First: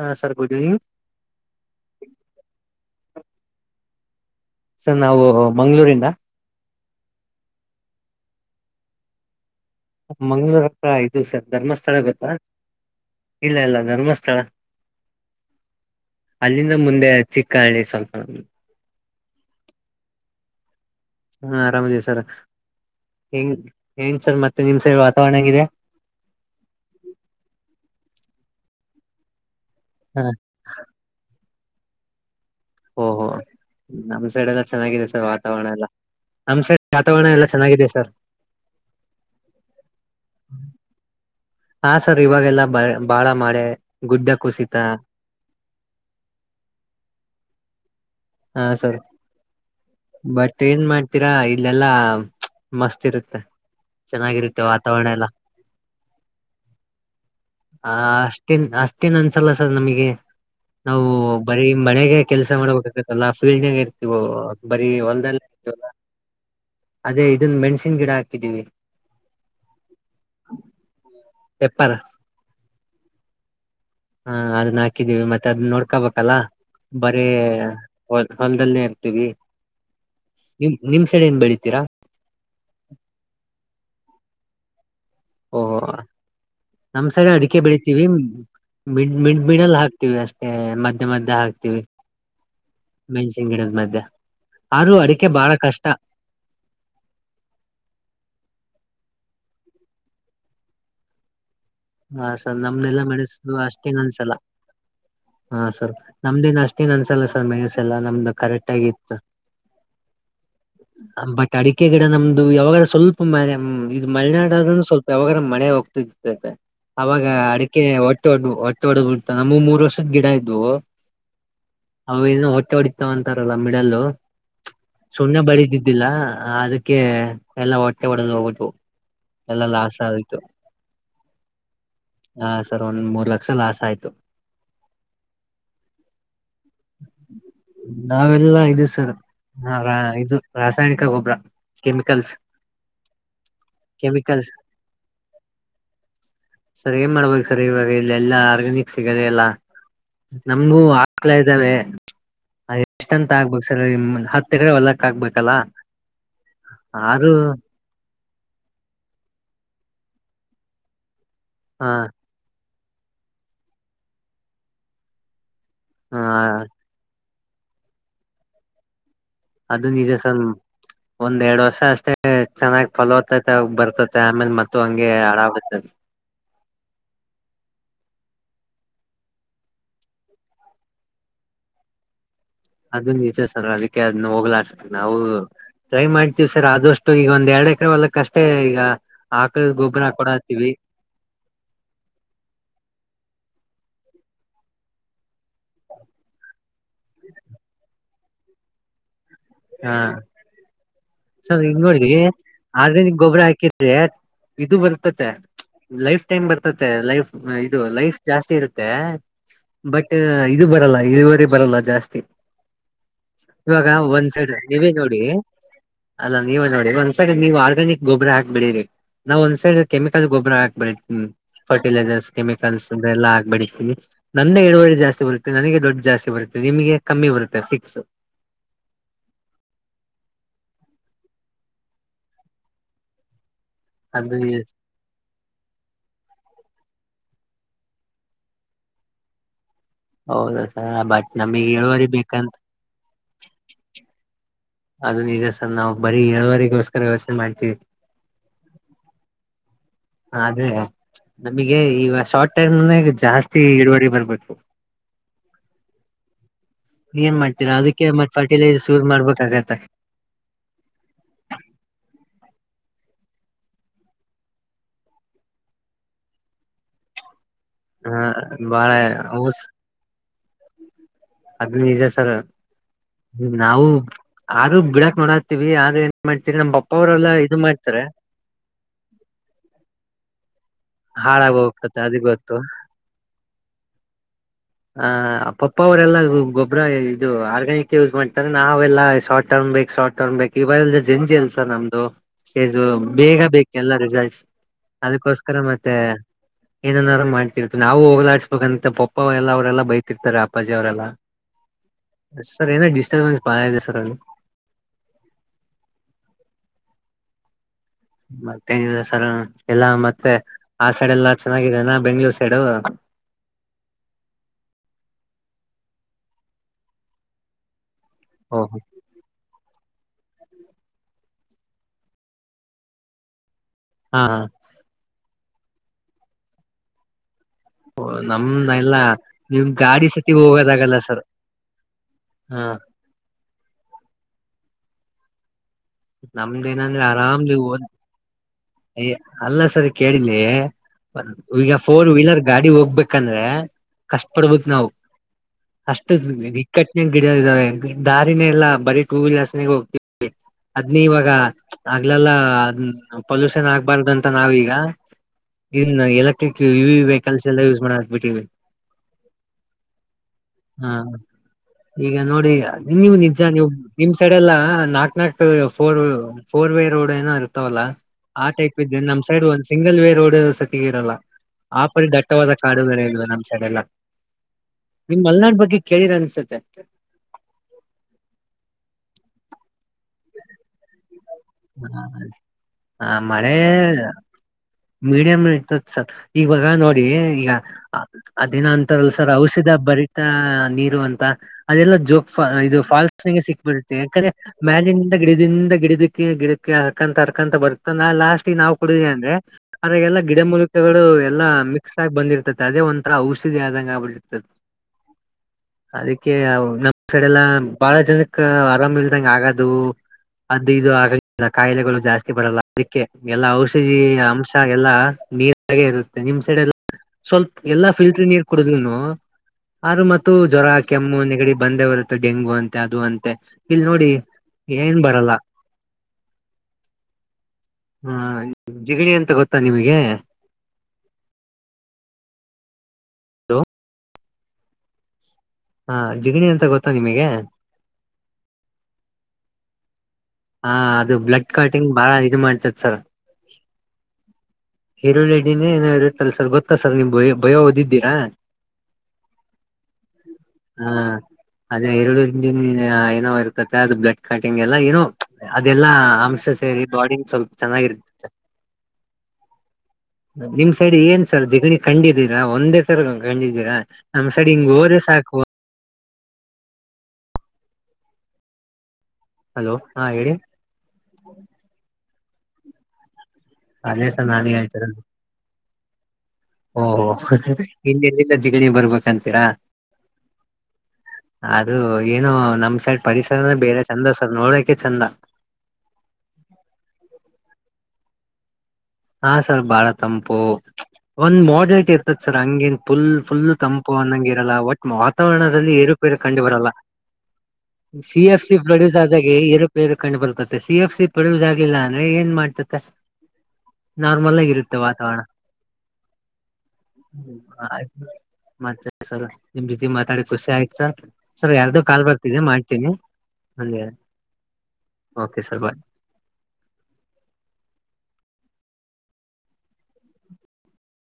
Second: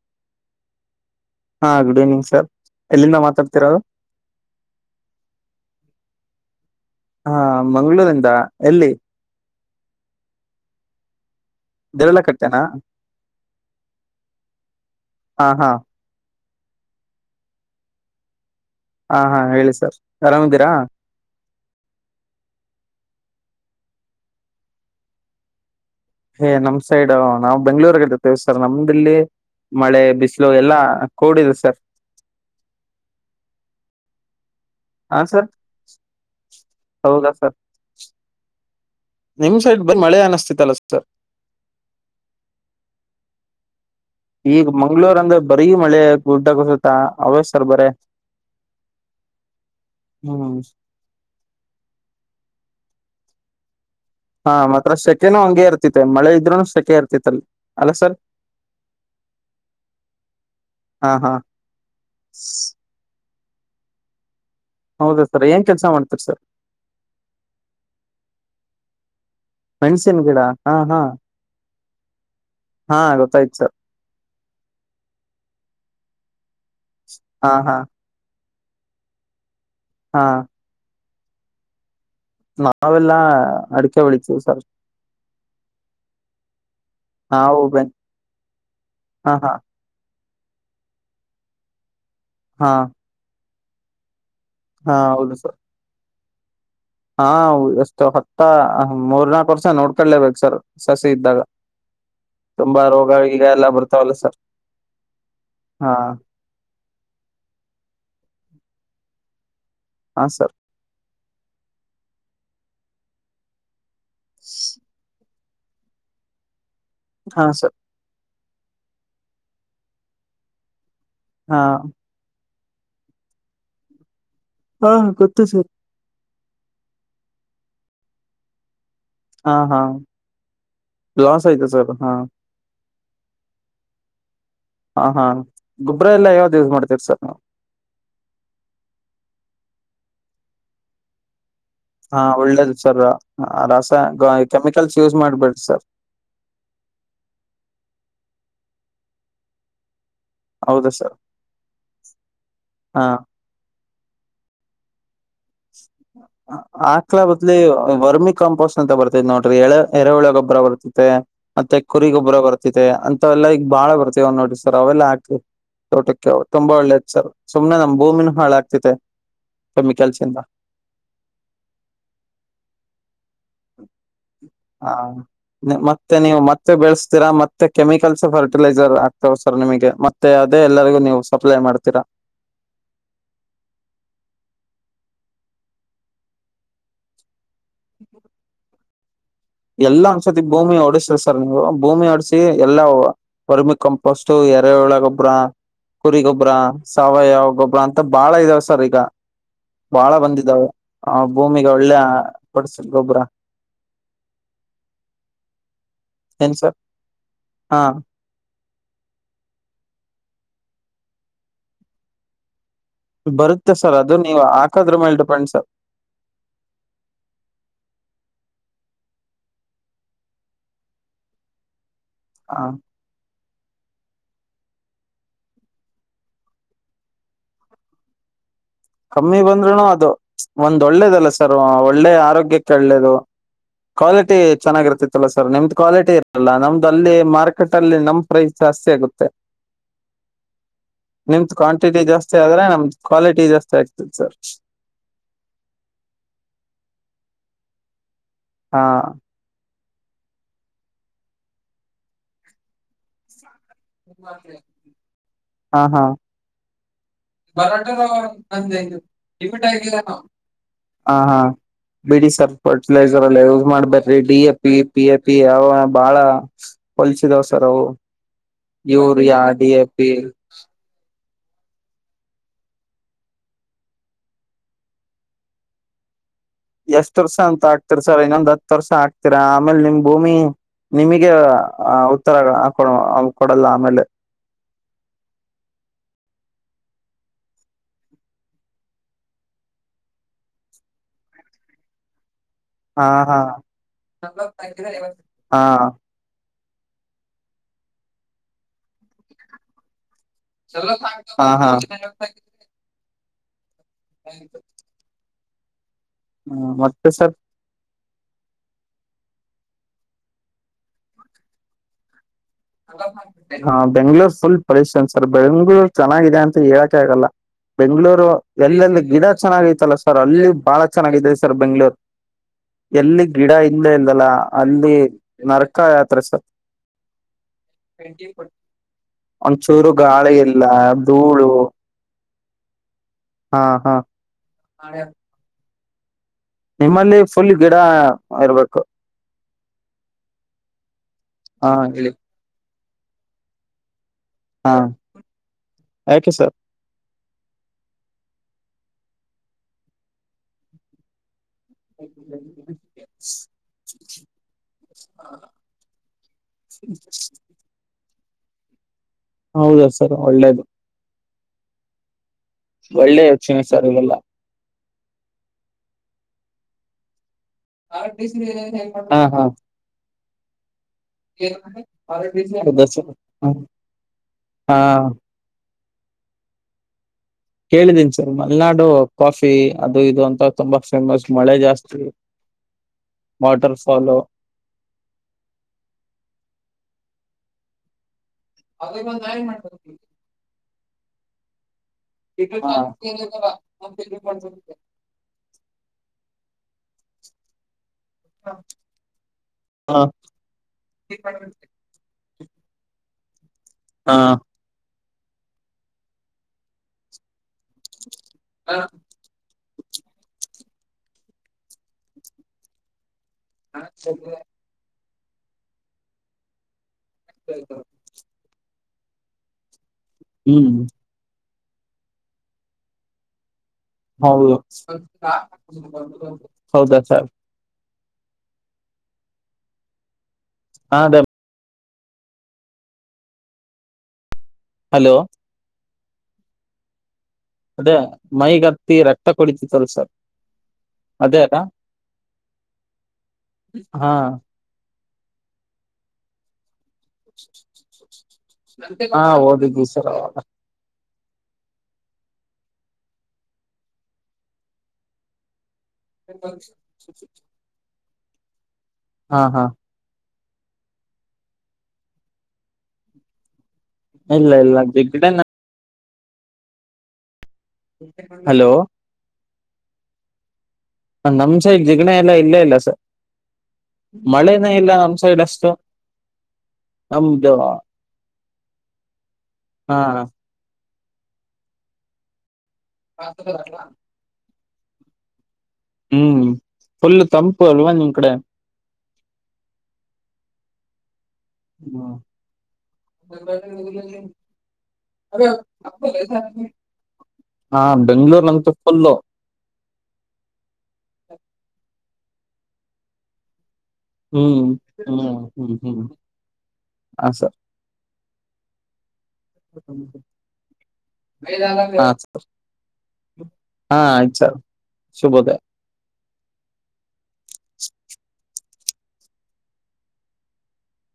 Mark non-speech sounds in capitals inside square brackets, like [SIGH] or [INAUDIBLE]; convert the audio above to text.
ಹಾ sir good evening ಹಾ good evening sir ಎಲ್ಲಿಂದ ಮಾತಾಡ್ತಿರೋದು ಸರ್ ನಾವು ಮಂಗ್ಗಳೂರಿಂದ ಹಾ ಮಂ್ಗಳೂರಿಂದ ಎಲ್ಲಿ ಮಂಗ್ಳೂರ್ ಹತ್ರ ಇದು ಸರ್ ಧರ್ಮಸ್ಥಳ ಗೊತ್ತಾ ದೇರಳಕಟ್ಟೆನಾ ಇಲ್ಲ ಇಲ್ಲ ಧರ್ಮಸ್ಥಳ ಹಾ ಹಾ ಅಲ್ಲಿಂದ ಮುಂದೆ ಚಿಕ್ಕ ಹಳ್ಳಿ ಸ್ವಲ್ಪ ಹಾ ಹಾ ಹೇಳಿ ಸರ್ ಆರಾಮ್ದೀರಾ ಹಾ, ಆರಾಮದಿವಿ ಸರ್ ಹೆಂಗ ಹೆಂಗ ಸರ್ ಮತ್ತೆ ನಿಮ್ ಸೈಡವಾತಾವರಣ ಹೆಗಿದೆ. ಹೇ ನಮ್ ಸೈಡ್ ನಾವು ಬೆಂಗ್ಗಳೂರ್ಗರ್ತೇವಿ ಸರ್ ನಮ್ದಿಲ್ಲಿ ಮಳೆ ಹ ಬಿಸಿಲು ಎಲ್ಲಾ ಕೂಲಿದೆ ಸರ್ ಓಹೋ, ನಮ್ಮ್ ಸೈಡ ಚೆನ್ನಾಗಿದೆ ಸರ್ ವಾತಾವರಣ ಎಲ್ಲಾ ನಮ್ ಸೈಡ ವಾತಾವರಣ ಹೌದಾ ಎಲ್ಲ ಸರ್ ಚೆನ್ನಾಗಿದೆ ಸರ್. ನಿಮ್ ಸೈಡ್ ಬಂದ ಮಳೆ ಅನಿಸ್ತಿತ್ತಲ್ಲ ಸರ್, ಹಾ, ಸರ್ ಇವಾಗೆಲ್ಲಾ ಬ ಬಾಳ ಮಾಡೆ ಈಗ ಮಂಗ್ಳೂರ್ ಅಂದ್ರೆ ಬರೀ ಮಳೆ ಗುಡ್ಡ ಕುಸಿತ ಅವ್ಯ ಸರ್ ಬರೆ ಹಾ, ಸರ್ ಬಟ್ ಏನ್ ಮಾಡ್ತೀರಾ ಇಲ್ಲೆಲ್ಲಾ ಮಸ್ತ್ ಇರುತ್ತೆ. ಹಾ ಚೆನ್ನಾಗಿರುತ್ತೆ ಮಾತ್ರ ವಾತಾವರಣ ಎಲ್ಲ ಸೆಕೆನೂ ಹಂಗೆ ಇರ್ತೈತೆ ಮಳೆ ಇದ್ರುನು ಸೆಕೆ ಇರ್ತೈತಿ ಅಲ್ಲಿ ಅಲ್ಲ ಆ ಸರ್ ಅಷ್ಟೇನ್, ಅಷ್ಟೇನ್ ಅನ್ಸಲ್ಲ ಸರ್ ನಮಗೆ ನಾವು ಹಾ ಹಾ ಬರೆಮಳೆಗೆ ಕೆಲ್ಸ ಮಾಡ್ಬೇಕ. ನಾ ಫೀಲ್ಡ್ಂಗ ಇರ್ತಿವೋ ಬರಿ ಹೌದಾ ಸರ್ ಹೊಲದಲ್ಲಿ ಏನ್ ಕೆಲ್ಸ ಇತವಲ್ಲ [UNINTELLIGIBLE] ಮಾಡ್ತೀರಿ ಸರ್ ಅದೇ ಇದನ್ನ ಮೆಣಸಿನ್ ಗಿಡ ಹಾಕಿದೀವಿ. ಮೆಣ್ಸಿನ ಗಿಡ ಹಾ ಹಾ ಪೆಪ್ಪರ್ ಹಾ ಗೊತ್ತಾಯ್ತು ಸರ್ ಹಾ ಅದನ್ನ ಹಾಕಿದೀವಿ ಮತ್ತೆ ಅದನ್ನ ನೋಡ್ಕೊಬೇಕಲ್ಲ ಬರೀ ಹಾ ಹಾ ಹೊಲ್ ಹೊಲ್ದದಲ್ಲಿನೇ ಇರ್ತೀವಿ. ಹಾ, ನಿಮ್ ನಿಮ್ ಸೈಡ್ ಏನ್ ಬೆಳಿತೀರಾ ನಾವೆಲ್ಲಾ ಅಡಿಕೆ ಬೆಳಿತೀವಿ ಸರ್ ಓಹೋ ನಮ್ ಸೈಡ್ ಅಡಿಕೆ ನಾವು ಬೆನ್ ಬೆಳಿತೀವಿ ಮ [UNINTELLIGIBLE] ಹಾ ಮಂಡ ಹಾ ಮೀಣಲ್ ಹಾಕ್ ಹತವಿ ಅಷ್ಟೇ ಮಧ್ಯೆ ಮದ ಹಾಕ್ತಿೀವಿ [UNINTELLIGIBLE] ಹಾ, ಮೆಣಸಿನ್ ಗಿಡದ ಮಧ್ಯೆ ಹಾ ಆದ್ರೂ ಅಡಿಕೆ ಹೌದು ಬಾಳ ಸರ್. ಕಷ್ಟಾ. ಹಾ, ಎಷ್ಟು ಹತ್ತ ಮೂರ್ನಾಕು ವರ್ಷ ನೋಡ್ಕೊಲೇಬೇಕು ಸರ್ ಸಸಿ ಇದ್ದಾಗ. ಹಾ, ಸರ್ ತುಂಬಾ ನಮದೆಲ್ಲಾ ರೋಗ ಗೀಗ ಮೆಣಸುದು ಎಲ್ಲ ಅಷ್ಟೇನ್ ಬರ್ತಾವಲ್ಲ ಅನ್ಸಲ್ಲ ಸರ್ ಹ, ಹಾ ಸರ್ ನಮ್ದಿನ ಅಷ್ಟೇ, ಇತ್ತಿನ ಅನ್ಸಲ್ಲ ಸರ್ ಮೈಸ್ಸ ಎಲ್ಲ ನಮ್ದು ಕರೆಕ್ಟ್ ಆಗಿತ್ತು. ಹಾ, ಸರ್ ಬಟ್ ಅಡಿಕೆ ಗಿಡ ನಮ್ದು ಯಾವಾಗ ಸ್ವಲ್ಪ ಮ ಇದು ಮಲೆನಾಡ ಆದ್ರ ಸ್ವಲ್ಪ ಯಾವಾಗ ಮಳೆ ಹೋಗ್ತಿತತೆ ಅವಾಗ ಹಾ ಸರ್ ಅಡಿಕೆ ಒಟ್ಟ ಒಟ್ಟ ಒಟ್ಟೊಡ್ದಬಿಡ್ತಾವ ನಮುವ ಮೂರ್ ವರ್ಷದ್ ಗಿಡ ಇದ್ದುವು. ಹಾ, ಅವ ಎನೊ ಹೊಟ್ಟೆ ಹೊಡತಾವಂತಾರಲ್ಲ ಮಿಡಲ್ಲು ಹಾ ಸುಣ್ನೆ ಗೊತ್ತು ಸರ್ ಬಳಿದಿದ್ದ ದಿಲ್ಲ ಅದಕ್ಕೆ ಎಲ್ಲ ಹೊಟ್ಟೆ ಹೊಡೆದು ಹೋಗ್ಬಿಟ್ಟವು. ಹಾ, ಹಾ ಲಾಸ್ ಆಯ್ತು ಸರ್ ಹಾ ಹಾ ಸರ್ ಒಂದ್ ಮೂರ್ ಲಕ್ಷ ಲಾಸ್ ಆಯ್ತು. ಹಾ, ಹಾ ಗೊಬ್ಬ್ರ ಎಲ್ಲ ಯಾವ್ದ್ ಯೂಸ್ ಮಾಡ್ತಿರ ಸರ್ ನೀವು- ನಾವೆಲ್ಲಾ ಇದು ಸರ್ ಇದು ಇದು ರಾಸಾಯನಿಕ ಗೊಬ್ಬರ. ಹಾ ಕೆಮಿಕಲ್ಸ್ ಒಳ್ಳೇದು ಸರ್ ರಾಸಾಯನಿಕ ಕೆಮಿಕಲ್ಸ್ ಯೂಸ್ ಮಾಡ್ಬೇಡ ಸರ್- ಸರಿ ಏನ್ ಮಾಡ್ಬೇಕು ಸರ್ ಇವಾಗ ಇಲ್ಲಿ ಎಲ್ಲಾ ಆರ್ಗ್ಯಾನಿಕ್ ಸಿಗದೆ ಇಲ್ಲಾ. ನಮ್ಮೂವು ಹೌದು ಸರ್ ಆಕ್ಲಾ ಇದ್ದಾವೆ ಹಾ. ಎಷ್ಟಂತ ಆಗ್ಬೇಕ ಸರ್ ಹತ್ತು ತೆರ್ರ ಒಲ್ಲಕ್ ಆಗ್ಬೇಕಲ್ಲಾ ಆಕ್ಲ ಬದಲ ವರ್ಮಿ ಕಂಪೋಸ್ಟ್ ಅಂತ ಬರ್ತೈತಿ ನೋಡ್ರಿ ಎಳ ಎರೆಹುಳ ಗೊಬ್ಬರ ಬರ್ತೈತೆ ಮತ್ತೆ ಹ ಕುರಿ ಗೊಬ್ಬರ ಬರ್ತಾ ತೆ ಅಂತವೆಲ್ಲಾ ಈಗ ಬಾಳ ಬರ್ತವ ಅವ ನೋಡಿ ಸರ್ ಅವೆಲ್ಲ ಹಾಕಿ ಹ ತೋಟಕ್ಕೆ. ಅವ ತುಂಬಾ ಒಳ್ಳೇದ ಸರ್ ಸುಮ್ನೆ ನಮ್ ಭೂಮಿನ ಹಾಳಾಗ್ತಿತೆ. ಅದು ನಿಜ ಕೆಮಿಕಲ್ಸ್ ಇಂದ ಸರ್ ಒಂದ್ ಎರಡ್ ವರ್ಷ ಅಷ್ಟೇ ಚನ್ನಾಗ ಫಲೋತ್ತೈತೆ ಬರ್ತ್ಯಾತ್ ಆಮೇಲ್ಲೆ ಮತ್ತು ಹ ಹಂಗೆ ಹಾಳಾಗ್ತಿಯ್ತತ. ಮತ್ತೆ ನೀವು ಮತ್ತೆ ಬೆಳೆಸ್ತೀರಾ ಮತ್ತೆ ಕೆಮಿಕಲ್ಸ್ ಫರ್ಟಿಲೈಸರ್ ಆಗ್ತವೆ ಸರ್ ನಿಮಗೆ ಮತ್ತ್ ಮತ್ತೆ ಅದೇ ಎಲ್ಲರಿಗು ನೀವು ಸಪ್ಲೈ ಮಾಡ್ತೀರಾ. ಅದು ನಿಜ ಸರ್ ಅದಕ್ಕೆ ಅದನ್ನ ಹೋಗ್ಲಾಡಸ ಬೇಕ್ ನಾವು ಟ್ರೈ ಮಾಡ್ತೀವಿ ಸರ್ ಆದಷ್ಟು ಈಗ ಒಂದ ಎರಡ ಎಕರೆ ಒಲಕ್ಕೆ ಅಷ್ಟೇ ಈಗ ಆಕಳ ಗೊಬ್ಬರ ಎಲ್ಲಾ ಒಂದ್ ಸತಿ ಕೊಡತೀವಿ ಭೂಮಿ ಒಡಿಸ್ ಸರ್ ನೀವು ಭೂಮಿ ಹೊಡ್ಸಿ ಎಲ್ಲಾ ವರ್ಮಿ ಕಂಪೋಸ್ಟ್ ಎರೆಉಳ ಗೊಬ್ರ ಕುರಿ ಗೊಬ್ಬ್ರ ಸಾವಯವ ಗೊಬ್ಬ್ರ ಅಂತ ಬಾಳ ಇದಾವ ಸರ್ ಈಗ. ಹ ಬಾಳ ಬಂದಿದ್ದವು ಆ ಸರ್ ಭೂಮಿಗೆ ಒಳ್ಳೆ ಕೊಡ್ಸ ಗೊಬ್ಬ್ರ. ಎ ಇದು ಬರ್ತ್ಯಾತಿ ಲೈಫ್ ಟೈಮ್ ಏನ್ ಸರ್ ಬರ್ತ್ಯಾತಿ ಲೈಫ್ ಇದು ಹಾ ಲೈಫ್ ಜಾಸ್ತಿ ಇರುತ್ತೆ ಬಟ್ ಇದು ಬರಲ್ಲ ಇಳುವರೆ ಬರಲ್ಲ ಜಾಸ್ತಿ. ಬರುತ್ತೆ ಇವಾಗ ಸರ್ ಅದು ಒಂದ್ ನೀವು ಸೈಡ್ ನೀವೇ ಹಾಕದ್ರ ಮೇಲೆ ನೋಡಿ ಡಿಪೆಂಡ್ ಸರ್. ಅಲ್ಲ ನೀವ ನೋಡಿ ಒಂದ್ಸ ಸೈಡ್ಗ ನೀವು ಆರ್ಗ್ಯಾನಕ್ ಗೊಬರ ಹಾಕ್ ಬಿಡಿರಿ ನಾವ್ ಒಂದ್ ಸೈಡ್ ಕೆಮಿಕಲ್ ಗೊಬ್ಬರ ಹಾಕ್ ಬಿಡ್ತೇನ್ ಫರ್ಟಿಲೈಸರ್ಸ್ ಹ ಕೆಮಿಕಲ್ಸ್ ಅದೆಲ್ಲ ಹಾಕ್ ಬಡಿತೀವಿ ನಂದೆ ಇಳುವರಿ ಜಾಸ್ತಿ ಬರುತ್ತೆ ನನಗೆ ದುಡ್ಡ್ ಜಾಸ್ತಿ ಬರುತ್ತೆ ನಿಮಗೆ ಕಮ್ಮಿ ಬರುತ್ತೆ ಫಿಕ್ಸ್. ಕಮ್ಮಿ ಬಂದ್ರುನು ಅದು ಒಂದ್ ಒಳ್ಳೇದಲ್ಲ ಸರ್ ಒಳ್ಳೆ ಆರೋಗ್ಯಕ್ಕೆ ಒಳ್ಳೇದು ಕ್ವಾಲಿಟಿ ಅದು ಚನಾಗಿರ್ತ್ತತ ಸರ್ ನಿಮ್ದು ಕ್ವಾಲಿಟಿ ಇರಲ್ಲ ನಮ್ದು ಅಲ್ಲಿ ಮಾರ್ಕೆಟ್ ಅಲ್ಲಿ ನಮ್ ಪ್ರೈಸ್ ಜಾಸ್ತಿ ಆಗುತ್ತೆ ಹೌದಾ ಸರ್ ಬಟ್ [INAUDIBLE] ನಿಮ್ದ ನಮಗೆ ಕ್ವಾಂಟಿಟಿ ಇಳುವರಿ ಜಾಸ್ತಿ ಬೇಕಂತ ಆದ್ರೆ ನಮ್ದ ಕ್ವಾಲಿಟಿ ಜಾಸ್ತಿ ಆಗ್ತದೆ ಸರ್. ಅದು ನಿಜ ಸರ್ ನಾವವು ಬರೀ ಏಳ್ವರಿಗೋಸ್ಕರ ವ್ಯವಸ್ಥೆ ಮಾಡ್ತೀವಿ. ಹಾ ಆದ್ರೆ ನಮಗೆ ಈಗ ಶಾರ್ಟ್ ಟೈಮ್ನ ಜಾಸ್ತಿ ಇಳುವರಿ ಬರ್ಬೇಕ. ಹಾ ಹಾ ಏನ್ ಮಾಡ್ತೀರಾ ಅದಕ್ಕೆ ಮತ್ ಫರ್ಟಿಲೈಸರ್ಸ್ ಯೂಸ್ ಮಾಡ್ಬೇಕಾಗತ್ತೆ [UNINTELLIGIBLE] ಹಾ ಹಾ ಬಿಡಿ ಸರ್ ಫರ್ಟಿಲೈಸರ್ ಎಲ್ಲ ಯೂಸ್ ಮಾಡ್ಬೇಡ್ರಿ D A P P A P ಅವ ಎಲ್ಲಾ ಬಾಳ ಹೊಲಸ ಇದ್ದವ ಸರ್ ಅವು. ಹಾ ಬಾಳ ಯೂರಿ ಅವಸ್ ಡಿ ಎ ಪಿ ಅದು ನಿಜ ಸರ್. ನಾವು ಆರುೂ ಬಿಡಾಕ್ ನೋಡಾತಿವಿ ಆದ್ರ ಏನ್ ಮಾಡ್ತೀರಿ ನಮ್ಮ್ ಅಪ್ಪ ಅವ್ರಲ್ಲಾ ಇದು ಮಾಡ್ತಾರ. ಹತ್ತ ವರ್ಷ್ ಹಾಕ್ತೀರಾ ಆಮೇಲೆ ನಿಮ್ ಭೂಮಿ ನಿಮಗೆ ಹಾಳಾಗ ಹೋಗ್ತತೆ ಅದ ಉತ್ತರ ಗೊತ್ತು ಹಾ ಕೊಡ ಕೊಡಲ್ಲ ಆಮೇಲೆ. ಆ ಅ ಪಪ್ಪ ಅವರೆಲ್ಲ ಗೊಬ್ಬರ ಇದು ಆರ್ಗ್ಯಾನಿಕ್ ಯೂಸ್ ಮಾಡ್ತಾರೆ ನಾವೆಲ್ಲಾ ಶಾರ್ಟ್ ಟರ್ಮ್ ಬೇಕ ಶಾರ್ಟ್ ಬೇಕ್ ಇವಾಗೆಲ್ಲ ಜನಜಿ ಅಲ್ಲ ಸರ್ ನಮ್ದು ಫೇಸ್ ಹಾ ಹಾ ಬೇಗ ಬೇಕ ಎಲ್ಲ ರಿಸಲ್ಟ್ಸ್ ಅದಕ್ಕೋಸ್ಕರ ಹಾ ಮತ್ತೆ ಏನನಾದಾರು ಮಾಡ್ತಿರ್ವಿ ನಾವು ಹೋಗ್ಲಾಡ್ಸ್ಬೇಕಂತ ಪಪ್ಪ ಎಲ್ಲ ಅವರೆಲ್ಲಾ ಬೈತಿರ್ತಾರೆ ಅ ಪ್ಪಾಜಿ ಅವರೆಲ್ಲ ಹಾ ಹಾ ಸರ್ ಏನೋ ಡಿಸ್ಟರ್ಬನ್ಸ್ ಬಾಳ ಇದೆ ಸರ್ ಅಲ್ಲಿ. ಹ್ಮ ಮತ್ತೆ ಸರ್. ಮತ್ತೇನ ಇಲ್ಲ ಸರ್ ಎಲ್ಲಾ ಮತ್ತೆ ಆ ಸೈಡ್ ಎಲ್ಲಾ ಚೆನ್ನಾಗಿದೆ ಬೆಂಗಳೂರ್ ಸೈಡ್. ಹಾ ಬೆಂಗಳೂರ ಫುಲ್ ಪರೇಷನ್ ಸರ್ ಬೆಂಗಳೂರ ಚೆನ್ನಾಗಿದೆ ಅಂತ ಹೇಳಕ ಆಗಲ್ಲ ಬೆಂಗಳೂರು ಓಹೋ ಎಲ್ಲಲ್ಲ ಗಿಡ ಚೆನ್ನಾಗೈತಲ್ಲ ಸರ್ ಅಲ್ಲಿ ಬಾಳ ಚೆನ್ನಾಗ ಸರ್ ಬೆಂಗಳೂರ್ ಎಲ್ಲಿ ಗಿಡ ಇಲ್ಲೇ ಹಾ ಇಲ್ಲಲ್ಲ ಅಲ್ಲಿ ನರಕಯತ್ರ ಸರ್. ಓ ನಮ ಎಲ್ಲಾ ನೀವ್ ಒಂಚೂರು ಗಾಡಿ ಗಾಳಿ ಸತಿ ಇಲ್ಲ ಹೋಗೋದಾಗಲ್ಲ ಸರ್. ಧೂಳು ಹ್ಮ ಹಾ ಹಾ ನಮ್ದು ಏನಂದ್ರೆ ನಿಮ್ಮಲ್ಲಿ ಫುಲ್ ಆರಾಮ್ಲಿ ಗಿಡ ಓದ್ ಇರ್ಬೇಕು ಯೆ ಅಲ್ಲ ಸರಿ ಕೇಳ ಇಲ್ಲಿ ಹಾ ಈಗ ಪೋರ್ ಹೇಳಿ ವೀಲರ್ ಗಾಡಿ ಹೋಗ್ಬೇಕ್ ಕಂದ್ರೆ ಕಷ್ಟ ಪಡ್ಬೇಕ್ ಹಾ ನಾವು ಅಷ್ಟ್ ಯಾಕೆ ಸರ್ ಕಟ್ಟನಾಗ್ ಗಿಡ ಇದಾವೆ ದಾರಿನೆ ಇಲ್ಲಾ ಬರೀ ಟೂ ವೀಲರ್ಸ್ ಹೋಗ್ತವಿ ಅದ್ನೆ ಇವಾಗ ಹಗಲ್ಲಲ ಅದ್ನ್ ಪೊಲ್ಯೂಷನ್ ಆಗಬರದ್ ಅಂತ ನಾವೀಗ ಇನ್ ಎಲೆಕ್ಟ್ರಿಕ್ ಇವಿ ವೆಹಿಕಲ್ಸ್ ಯೂಸ್ ಮಾಡಕ್ ಬಿಟ್ಟೀವಿ. ಹೌದ ಸರ್ ಒಳ್ಳೇದು ಹಾ ಈಗ ನೋಡಿ ನೀವು ಒಳ್ಳೆ ನಿಜ ಯೋಚನೆ ನೀವು ಸರ್ ಇವೆಲ್ಲ ನಿಮ್ ಸೈಡ್ ಎಲ್ಲಾ ನಾಕ್ ನಾಕ್ ಪೋರ್ ಪೋರ್ ವೇ ರೋಡ್ ಏನೋ ಅಂತವಲ್ಲ. ಆ ಟೈಪ್ ಇದ್ರೆ ಹಾ ನಮ್ ಹಾ ಸೈಡ್ ಒಂದ್ ಸಿಂಗಲ್ ವೇ ರೋಡ್ ಸತಿಗ ಇರಲ್ಲ. ಆ ಪರಿ ದಟ್ಟವಾದ ಹೌದಾ ಕಾಡುಗಳ ಸರ್ ಇಲ್ವಾ ನಮ್ ಸೈಡೆಲ್ಲ ಹಾ ನಿಮ್ ಮಲ್ನಾಡು ಬಗ್ಗೆ ಕೇಳಿರ್ ಅನ್ಸುತ್ತೆ. ಕೇಳಿದೀನಿ ಸರ್ ಮಲ್ನಾಡು ಕಾಫಿ ಅದು ಇದು ಅಂತ ತುಂಬಾ ಫೇಮಸ್ ಮಳೆ ಜಾಸ್ತಿ ಹ ಹ ಮಳೆ ವಾಟರ್ ಫಾಲೂ ಮೀಡಿಯಂ ಇರತದ್ ಸರ್ ಈವಾಗ ನೋಡಿ ಈಗ ಅದೇನೊ ಅಂತಾರಲ್ ಸರ್ ಔಷಧ ಭರಿತ ನೀರು ಅಂತ. ಅದೆಲ್ಲ ಜೋಕ್ ಫ ಹಾ ಇದು ಫಾಲ್ಸ್ ಗೆ ಸಿಕ್ ಬಿಡುತ್ತೆ ಯಾಕಂದ್ರೆ ಮ್ಯಾಲಿಂದ ಗಿಡದಿಂದ ಗಿಡಿದಕ್ ಗಿಡಕ್ಕೆ ಗಿಡಕ್ಕೆ ಹರ್ಕಂತ ಅರ್ಕಂತ ಬರುತ್ತ ನಾ ಲಾಸ್ಟ್ ನಾವು ಕುಡೀವಿ ಅಂದ್ರೆ. ಅದೆ ಎಲ್ಲಾ ಗಿಡ ಮೂಲಿಕೆಗಳು ಎಲ್ಲಾ ಮಿಕ್ಸ್ ಆಗಿ ಬಂದಿರ್ತೈತೆ ಅದೇ ಒಂಥರ ಔಷಧಿ ಆದಂಗ ಹಾ ಆಗ್ಬಿರ್ತದೆ. ಅದಕ್ಕೆ ನಾವ್ ನಮ್ ಸೈಡೆಲ್ಲಾ ಬಾಳ ಜನಕ್ ಆರಾಮ ಇಲ್ ಗ ಆಗದು ಅದು ಇದು ಆಗಿಲ್ಲ ಕಾಯಿಲೆಗಳು ಜಾಸ್ತಿ ಬರಲ್ಲ. ಅದಕ್ಕೆ ಎಲ್ಲಾ ಔಷಧಿ ಅಂಶ ಎಲ್ಲಾ ನೀರಾಗೆ ಇರುತ್ತೆ ನಿಮ್ ಸೈಡ್ ಎಲ್ಲಾ. ಸ್ವಲ್ಪ ಎಲ್ಲಾ ಫಿಲ್ಟರ್ ನೀರ್ ಕುಡುದ್ರೂನು ಅದ್ರು ಮತ್ತು ಜ್ವರ ಹ್ಮ್ ಕೆಮ್ಮು ನೆಗಡಿ ಬಂದೇ ಬರುತ್ತೆ ಡೆಂಗು ಅಂತೆ ಅದು ಅಂತೆ ಇಲ್ಲಿ ನೋಡಿ ಹೌದು ಏನ್ ಬರಲ್ಲ. ಹೌದಾ ಸರ್. ಹಾ ಜಿಗಣಿ ಅಂತ ಗೊತ್ತಾ ನಿಮಗೆ. ಹಾ ಅದೇ. ಹಲೋ ಹಾ ಜಿಗಣಿ ಅಂತ ಗೊತ್ತಾ ನಿಮಗೆ. ಅದೇ ಮೈಗೆ ಹತ್ತಿ ರಕ್ತ ಕುಡಿತಿತ್ ಅಲ್ಲ್ ಸರ್ ಹಾ ಅದು ಅದೇ ಬ್ಲಾಡ್ ಅಲ್ಲ ಕಟಿಂಗ್ ಬಾಳ ಇದು ಮಾಡ್ತದ್ ಸರ್. ಹಾ ಇರುಡೆಡೀನೆ ಏನೋ ಇರುತ್ತಲ್ಲ ಸರ್ ಗೊತ್ ತ್ತ ಸರ್ ನಿಮ್ ಬಯೋ ಬಯೋ ಓದಿದ್ದೀರಾ. ಹಾ ಓದಿದ್ವಿ ಸರ್ ಅವಾಗ ಹಾ ಅದೇ ಇರುಡಿಡಿನ್ ಏನೋ ಇರ್ತತೆ ಅದು ಬ್ಲಾಡ್ ಕಟಿಂಗ್ ಎಲ್ಲಾ ಏನೋ ಅದೆಲ್ಲಾ ಅಂಶ ಸೇರಿ ಬಾಡಿ ಸ್ವಲ್ಪ ಚೆನ್ನಾಗಿರ್ತ್ತೆತ್ ಹಾ ಹಾ ನಿಮ್ ಸೈಡ್ ಏನ್ ಸರ್ ಜಿಗಣಿ ಕಂಡಿದ್ದೀರಾ ಒಂದೇ ತರ ಕಂಡಿದ್ದೀರಾ. ನಮ್ಮ್ ಸೈಡ್ ಇಲ್ಲ ಹಿಂಗ್ ಇಲ್ಲ ಹೋದರೆ ಸಾಕು ಜಿಗಣೆ ಹಲೋ ಹಲೋ ಹಾ ಹೇಳಿ. ನಮ್ ಸೈಡ್ ಜಿಗಣ ಎಲ್ಲ ಇಲ್ಲೇ ಇಲ್ಲ ಸ.. ಅದೇ ಸರ್ ನಾನೇ ಮಳೆನೇ ಇಲ್ಲ ಹೇಳ್ತಿರೋದು ನಮ್ ಸೈಡ್ ಅಷ್ಟು. ಓಹೋ ನಮ್ದು ಇನ್ನು ಎಲ್ಲಿಂದ ಜಿಗಣಿ ಬರ್ಬೇಕಂತೀರಾ. ಹಾ ಅದು ಏನು ನಮ್ಮ ಸೈಡ್ ಪರಿಸರನ ಬೇರೆ ಚಂದ ಸರ್ ನೋಡಕೆ ಚಂದ. ಹೂಂ ಫುಲ್ ತಂಪು ಅಲ್ವಾ ನಿಮ್ ಕಡೆ. ಹಾ ಸರ್ ಬಾಳ ತಂಪು ಒಂದ್ ಮೋ. ಇರ್ತದೆ ಸರ್ ಹಂಗೇ ಫುಲ್ ಫುಲ್ ತಂಪು ಅಂದಂಗ ಇರಲ್ಲ ಒಟ್ ವಾತಾವರಣದಲ್ಲಿ. ಏರು ಪೇರು ಕಂಡು ಬರಲ್ಲ ಹಾ ಸಿ ಬೆಂಗ್ಳೂರ್ ಎಫ್ ಸಿ ನಂತು ಪ್ರೊಡ್ಯೂಸ್ ಫುಲ್ಲು ಆದಾಗೆ. ಬೇರೆ ಕಂಡು ಬರ್ತತೆ ಸಿ ಎಫ್ ಸಿ ಪ್ರೊಡ್ಯೂಸ್ ಆಗಿಲ್ಲ ಅಂದ್ರೆ ಏನ್ ಮಾಡ್ತತೆ. ನಾರ್ಮಲ್ ಆಗ ಹ್ಮ್ ಇರುತ್ತೆ ವಾತಾವರಣ. ಹ್ಮ್ ಹ್ಮ್ ಹ್ಮ್ ಹಾ ಸರ್ ಮತ್ತೆ ಸರ್ ನಿಮ್ ಜತಿ ಮಾತಾಡಿ ಖುಷಿ ಆಯ್ತ್ ಸರ್ ಸರ್ ಯಾರ್ದ ಕಾಲ್ ಹಾ ಬರ್ತಿದ್ದಿ ಸರ್ ಮಾಡ್ತೀನಿ. ಒಂದೆ ಹಾ ಆಯ್ತು ಸರ್. ಓಕೆ ಶುಭೋದಯ ಸರ್ ಬಾಯ್.